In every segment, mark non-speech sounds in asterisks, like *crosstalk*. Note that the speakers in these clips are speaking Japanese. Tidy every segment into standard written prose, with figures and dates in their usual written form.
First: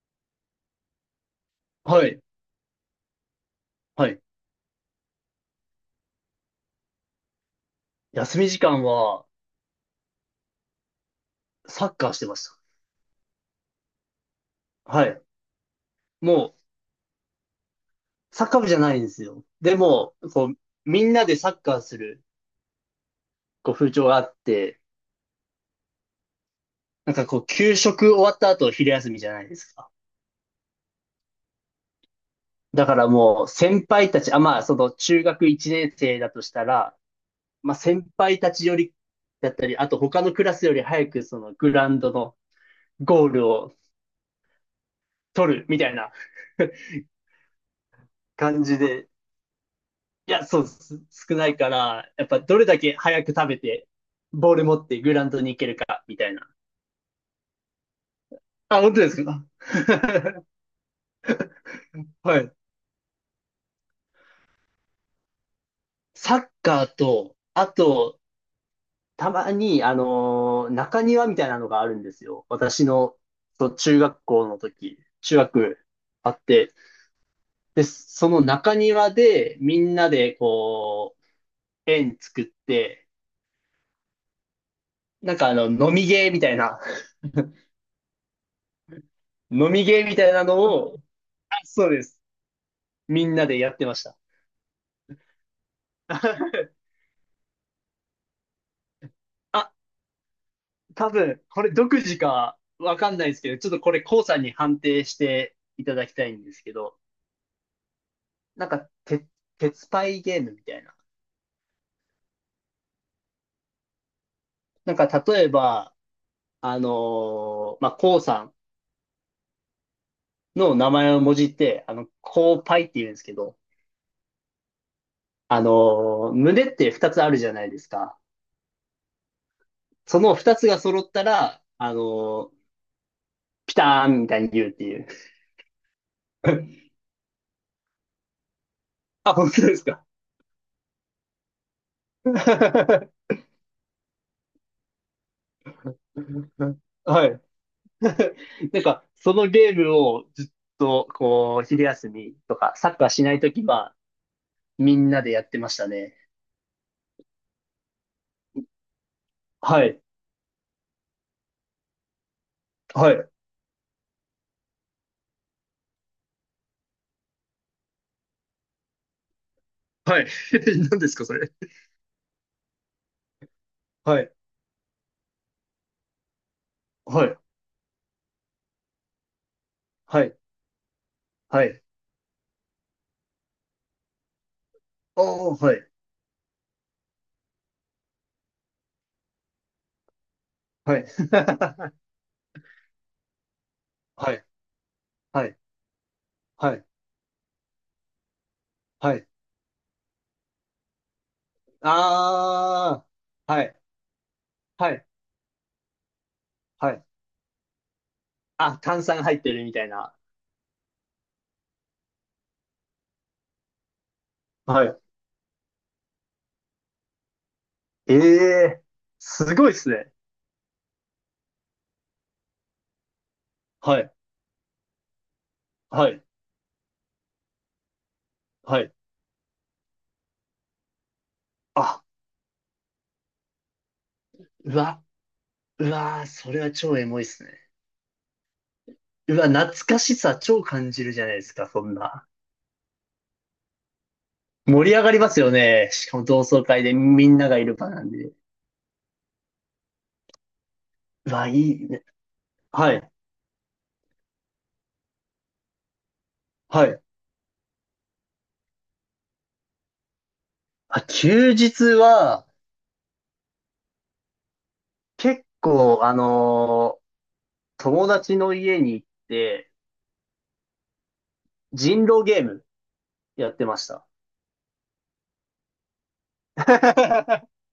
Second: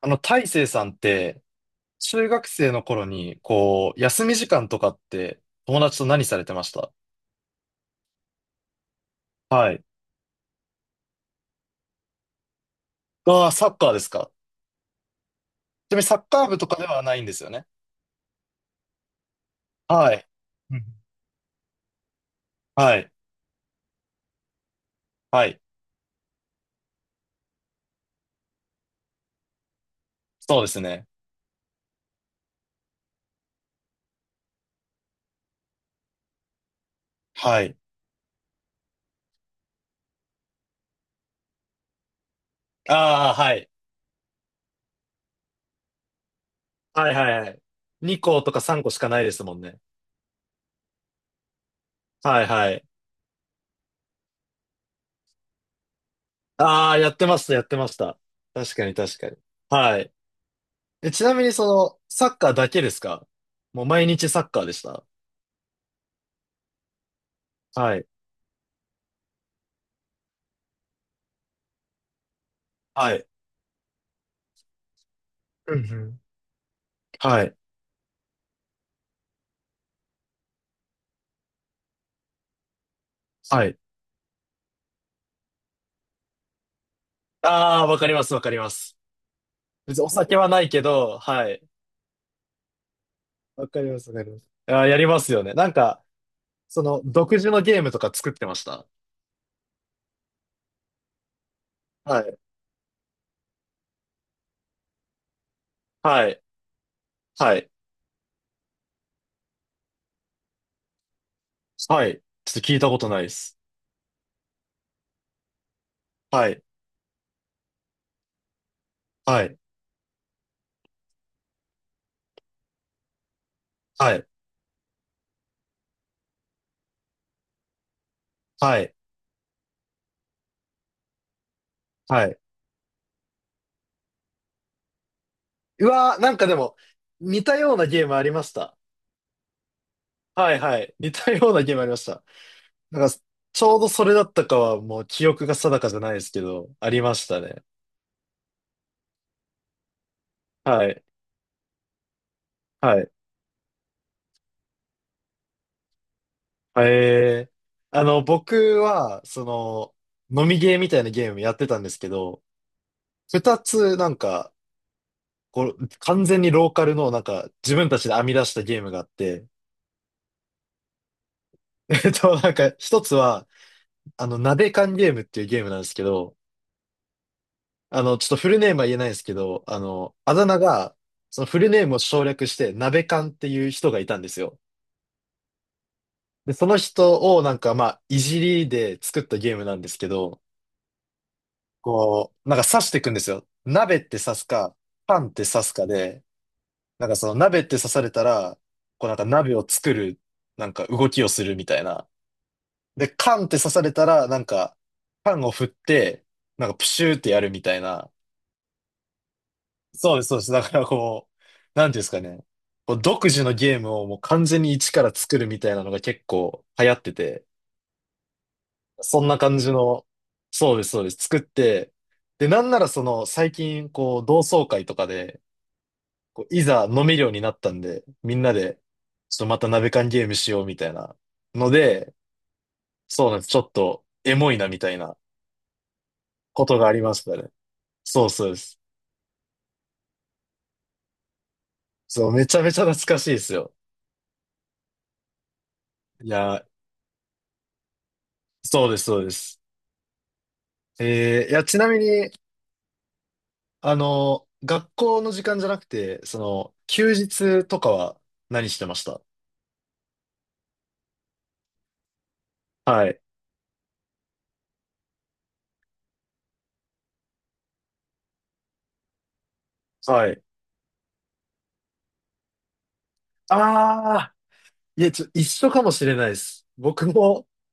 大成さんって、はい。中学生の頃に、こう、はい。休み時間とかって、友達と何されてました？休み時間は、はい。サッカーしてましああ、サッカーですか。た。はい。ちなみにサッカーも部とかではないんですよね。う、サッカー部じゃないんですよ。ではも、い。こう、うん。みんなでサッカーする、はい。こう、風潮があって、はい。なんかこう、給食終わった後、昼休みじゃないですか。そうですね。だからもう、先輩たち、中学1年生だとしたら、はい。先輩たちより、だったり、あと他のクラスより早く、グラウンドのゴーああ、ルはい。を取る、みたいな *laughs* はいはいはい。2校とか感じ3校しかで、ないですもんね。いや、そう、少ないから、やっぱはいどれはだい。け早く食べて、ボール持ってグラウンドに行けるか、みたいな。ああ、やってました、やってました。確あ、かに本当で確すかに。か？ はい。*laughs* え、ちなみにサはッカーい。だけですか？もう毎日サッカーでした。サッカーと、あはい。と、たまに、中庭みたいなのがあるんですよ。私はの、い。そう中学校の時、中うんう学ん。あって、はい。で、その中庭で、みんなで、こう、円作って、はい。なんか飲みゲーみたいな、ああ、わかります、わかります。*laughs* 飲み別ゲにーおみたい酒なはなのいけを、ど、はあ、い。そうです。みんなでわやっかてりまましす、わた。かります。ああ、やりますよね。なんか、そ *laughs* の、独自のゲームとか作ってました？あ、多分、これ独自はい。かわかんないですけど、ちょっとこれ、コウさんに判定していただきたはいい。んですけど、はい。なんか、鉄パイゲームみたいな。はい。ちょっと聞いたことないです。なんか、例えば、はい。コウさはい。んの名前をもじって、コウパイって言うんですけど、はい。あの胸って2つあるじゃないですか。はい。その2つが揃ったら、はい。ーピターンみたいに言うっていう。うわー、なんかでも、*laughs* 似たようなゲームありました。あ、本当ですか。はい、はい。似たようなゲームありました。*laughs* なんか、ちょうどそれだったかは、もう記憶が定かじゃないですけど、ありましはたい。ね。*laughs* なんか、そのゲームをずっはい。と、こう、昼休みとか、サッはカーい。しないときは、みんなでやってましたね。えー、あの、僕は、はそい。の、飲みゲーみたいなゲームやってたんですけど、はい。二つなんか、こう、完全にローカルのなんか、自分たちで編み出したゲームがあって、はい。*laughs* 何ですか、それ。*laughs* なんか、一つは、はい。鍋缶ゲームっていうゲームなんですけど、はい。ちょっとフルネームは言えないですけど、はあい。だ名が、そのフはルい。ネームを省略して、鍋缶っていう人がいたんですよ。おー、はい。で、その人をなんか、まあ、いじりで作ったゲームなんですけど、はい。*laughs* こう、なんか刺していくんですよ。鍋っては刺い。すか、パンっはてい。刺すかで、はい。なんかその鍋って刺されたら、こうなはんかい。鍋を作る、なんか動きをするみたいな。あで、パンっー。ては刺い。されたら、なんか、はい。パンを振って、なんかプはい。シューってやるみたいな。あ、炭酸入ってるみたいな。そうです、そうです。だからこう、なんていうんですかね。こう独自のゲームをもう完全には一い。から作るみたいなのが結構流行ってて、ええー、そんなす感ごじいっすの、ね。そうです、そうです。作って、で、なんならその最近はい。こう同窓会とかで、はい。こういざ飲めるようになったんで、みんなで、はい。ちょっとまた鍋缶ゲームしようみたいなのあ、で、そうなんです。ちょっとエモいなうみたいわ、なうわー、それこはとがあ超りエまモいしったすね。ね。そうそうです。うわ、懐かしさ超感じるじゃないですか、そんな。そう、めちゃめちゃ懐かしいですよ。盛り上がりますよね。しかもい同や、窓会でみんながいる場なんで。うそうです、そうです。わ、いいや、ちいなみね。に、はい、学校の時間じゃなくて、はい。休日とかは何してました？あ、休日は、はい。結構、友達の家に行って、はい。人狼ゲームやってました。ああ、いや、一緒かもしれないです。僕も *laughs*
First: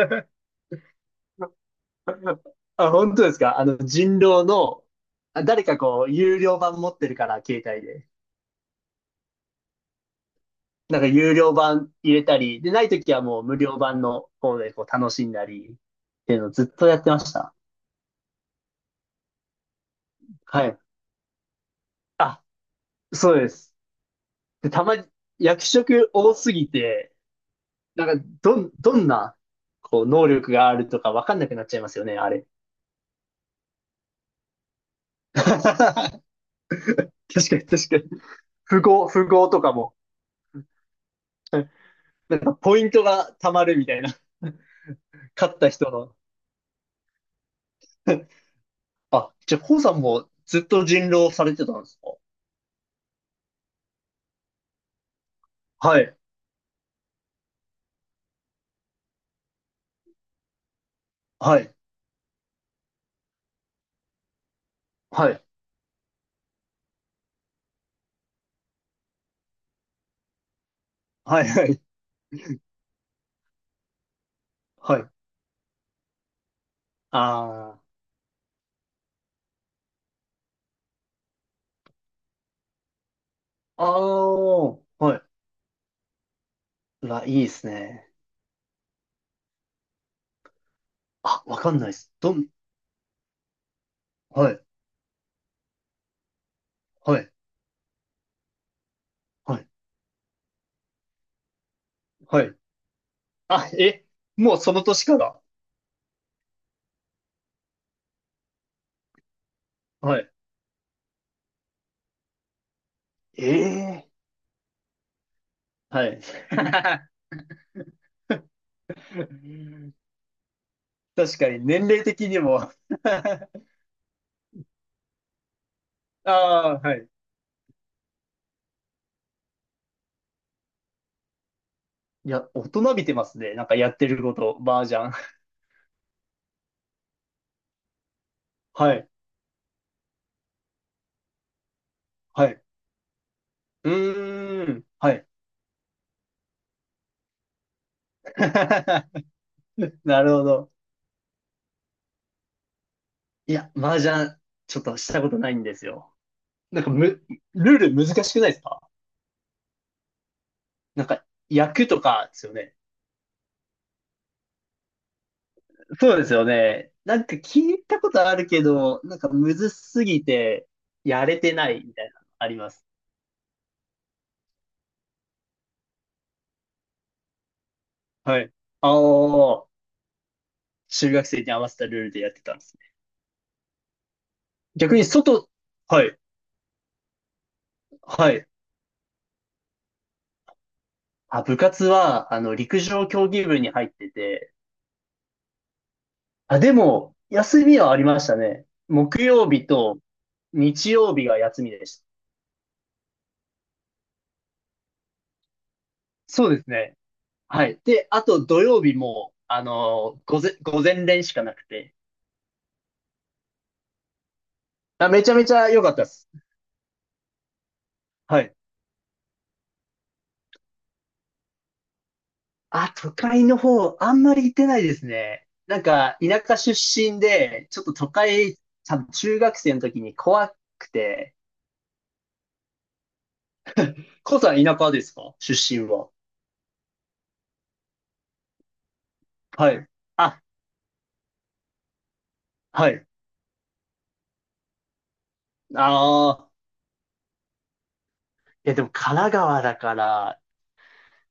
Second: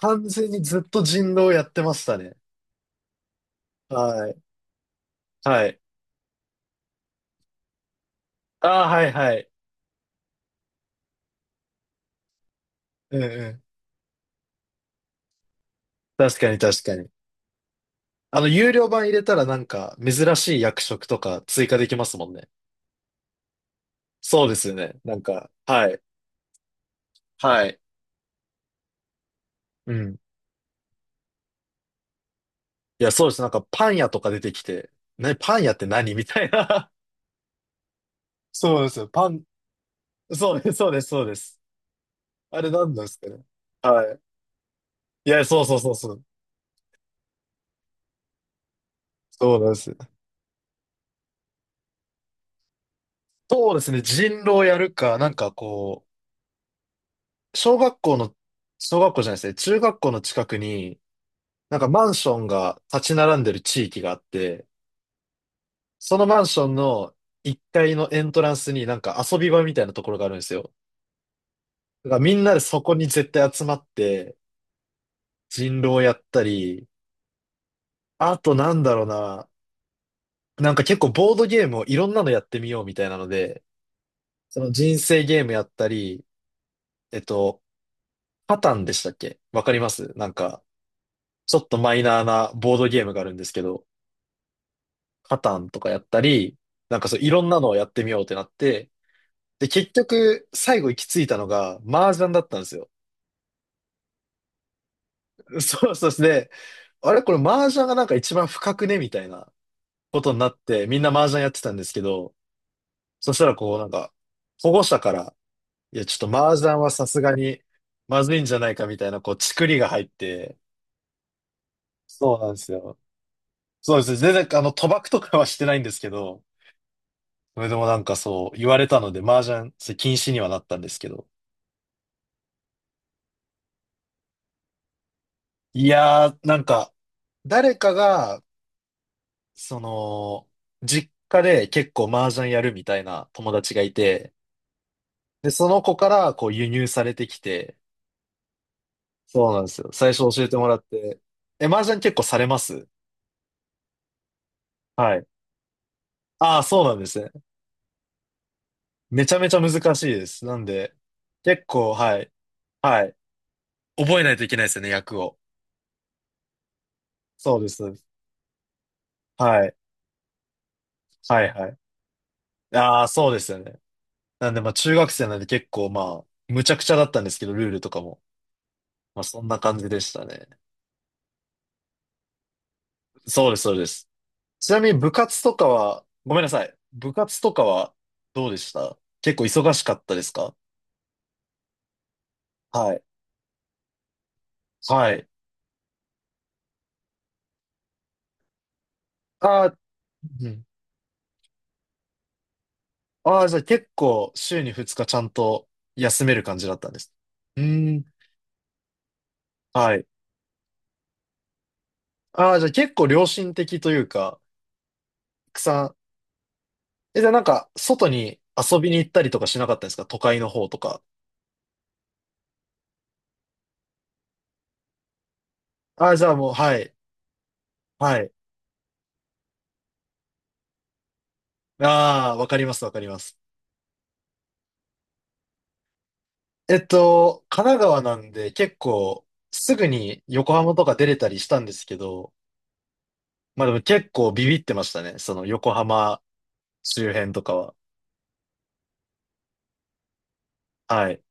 完全にずっと人狼やってましたね。あ、本当ですか？人はい。狼の、あ誰はかい。こう、有料版持ってるから、携帯で。ああ、はいはい。なんか有料版入れたり、で、ないときうんはうもう無ん。料版の方でこう楽しんだり、ってい確うのかをにずっ確とかやっに。てました。有料版入れたらなんか、珍しいはい。役職とか追加できますもんあ、ね。そうです。そうですで、よたね。まになんか、役はい。職多すぎて、はい。なんかどんな、うこう、ん。能力があるとかわかんなくなっちゃいますよね、あれ。いや、そうです。なんか、パン屋とか出てきて、ね、パン屋って何 *laughs* 確みたいな。かに確かに。*laughs* そ富うですよ。豪、富豪とかも、そうです、そうです、そうです。あれポイン何トなんですかがね。貯まるみたいはな。い。いや、勝っそうたそうそ人うその。う。あ、じそゃうあ、なんコでウすさよ。んもずっと人狼されてたんですか？そうですね。人狼やるか、なんかはこい、う、小学校の、小学校じゃないですね。中学校の近くに、はい、なんかマンションが立ち並んでる地域があって、はい、そのマンションの1階のエントランスになんか遊び場みたいなところがあるんですよ。はい、はい。だからみんなでそこに絶対集まってはい。人狼やったり、ああとなんだろうな、なんか結構ボードゲームをいろんなのやってみようみたいなので、あ、あそあ、の人生はゲームやったり、い。えっいいでと、すね。パタンでしたっけ？わかります？なんか、あ、ちわょっかとんないでマイす。ナーなボードゲームがあるんですけど、はい、パタンとかやったり、なんかそはういい、ろんなのをやってみようってなって、はで、い、結局、最後行き着いたのが、麻雀だはっい。たんですよ。あ、え、もうその年から。*laughs* そうそうですね、あれこれ麻雀がなんか一番深くねみたいなはこい。とになって、みんな麻雀やってたんですけど、そしたえらこうなんえ、か、保護者から、いや、はちい。ょっと *laughs* 麻雀はさすがにまずいんじゃないかみたいな、こう、チクリが入って、確かに、年齢的そにうなんでも す *laughs* よ。そうですね。全然、賭博とかはしてないんですけあど、あ、はい。それでもなんかそう、言われたので、麻雀、それ禁止にはなったんですけど。いや、大人びてますね。なんかやってること、麻雀。いやー、なんか、誰かが、はい、その、実家で結構麻雀はやい。るみたいな友達がういて、ーん、はい。で、その子からこう輸入されてきて、そうなんですよ。*laughs* 最初なる教ほえてもど。らって。え、麻雀結構されます？いや、麻雀、ちょっとしはたい。ことないんですよ。ああ、なそうんかなんですね。ルール難しくないですか？めちゃめちゃ難しいです。なんで、なんか、結役構、とはかい。ですよね。はい。覚えないといけないですよね、役を。そうですよね。なんかそうで聞す。いそうでたす。ことあるけど、なんかむはずい。すぎて、やれはい、てはない。いみたいなのあります。ああ、そうですよね。なんで、まあ、中学生なんで結構、まあ、むちゃくちゃだったんですけど、ルールとかも。はい。あまあ、そんなあ、感じでしたね。中学生に合わせたルールでやってたんですね。そうです、そうです。ちなみ逆にに部活外、とかは、はい、ごめんなさい。部活とかははどい。うでした？結構忙しかったですか？あ、部活は、陸はい。上競技部に入ってて、はい。あ、でも、休みはありましたね。木曜あ日ー、とうん。日曜日が休みでした。あー、じゃあ結構週に2日ちゃんと休めるそう感でじすだったんね。です？うはい。ーん。で、あと土曜日も、はい。午前練しかなくて。ああ、じゃあ結構良心的というか、あ、めちゃめちたくゃ良かさったです。ん。え、じゃあなんか外にはい。遊びに行ったりとかしなかったですか？都会の方とか。あ、都会の方、あんまり行ってないですね。なんああ、か、じゃあ田もう、舎出はい。身で、ちょっと都はい。会、多分中学生の時に怖くて。ああ、わかります、わかります。コウさん田舎ですか？出身は。神奈川なんで結構はすぐい。にあ、横浜とか出れたりしたんですけど、はい。まあでも結構ビビってましたね。その横浜ああ。周辺とかは。いや、でも神奈川だから、はい。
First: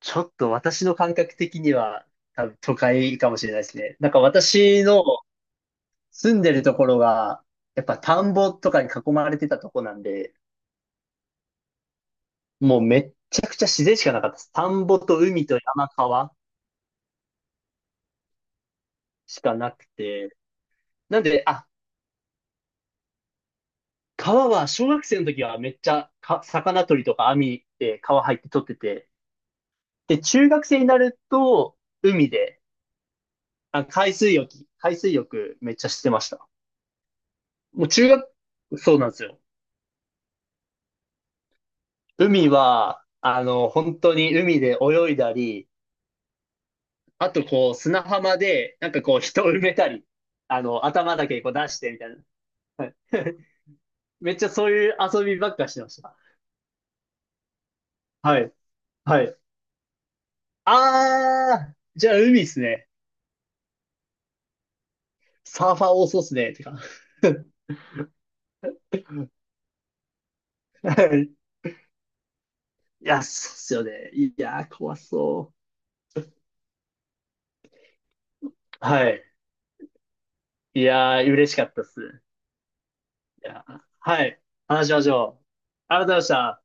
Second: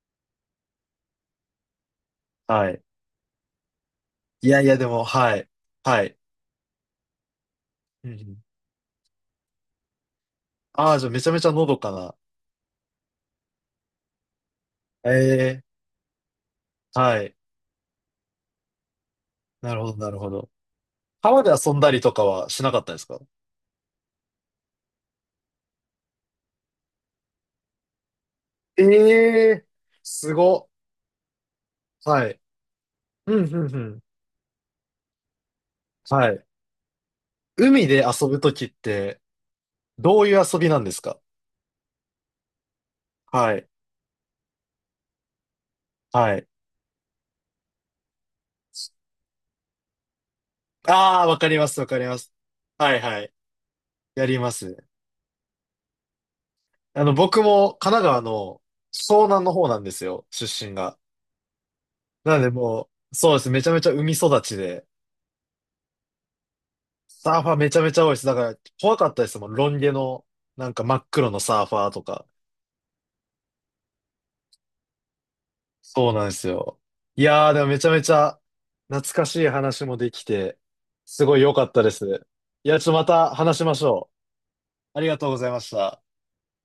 ちょっと私の感覚的には、多分は都い。会かもしれないですね。なんかいやいや私でのも、はい。はい。住んでるところが、やっぱうんう田んん。ぼとかに囲まれてたとこなんで、ああ、じゃあめちゃめちゃのどかな。もうめっちゃくちゃ自然しかなかったです。田んぼと海とええ。山川はい。しかななるくほど、なるほて。ど。なん川で、であ、遊んだりとかはしなかったですか？川は小学生の時はめっちゃ魚取りとか網で川入って取ってえて。え、で、す中学ご。生になるとは海い。で、うん、うん、うあ、ん。海水浴、海水浴めっちゃしてましはい。た。も海うで遊ぶときっそうなんでて、すよ。どういう遊びなんですか？海は、はい。本当に海で泳いだり、はい。あと、こう、砂浜で、なんかこう、人を埋めたり、頭ああ、だわけかこうりま出す、しわてかみりたいな。ます。ははい いはい。*laughs* やめっりちゃまそうす。いう遊びばっかしてました。僕も神奈川はい。のは湘い。南の方なんですよ、出身が。あー、じゃあな海のっですね。もう、そうです。めちゃめちゃ海育ちで、サーファー多そうっすね。てか。サーファーめちゃめちゃ多いです。だから怖かったですもん。ロン毛の、なんかは真っ黒い。のサーファーとか。いや、そうっすよね。いやー、怖そそうなんですよ。いやー、でもめちゃめちゃう。は懐い。かしい話もできて、いやすー、ごい良嬉しかかっったたっです。す。いや、ちょっとまたい話しやまー、しょはい。話しう。あまりしがとうごょう。ざいましありた。がとうございました。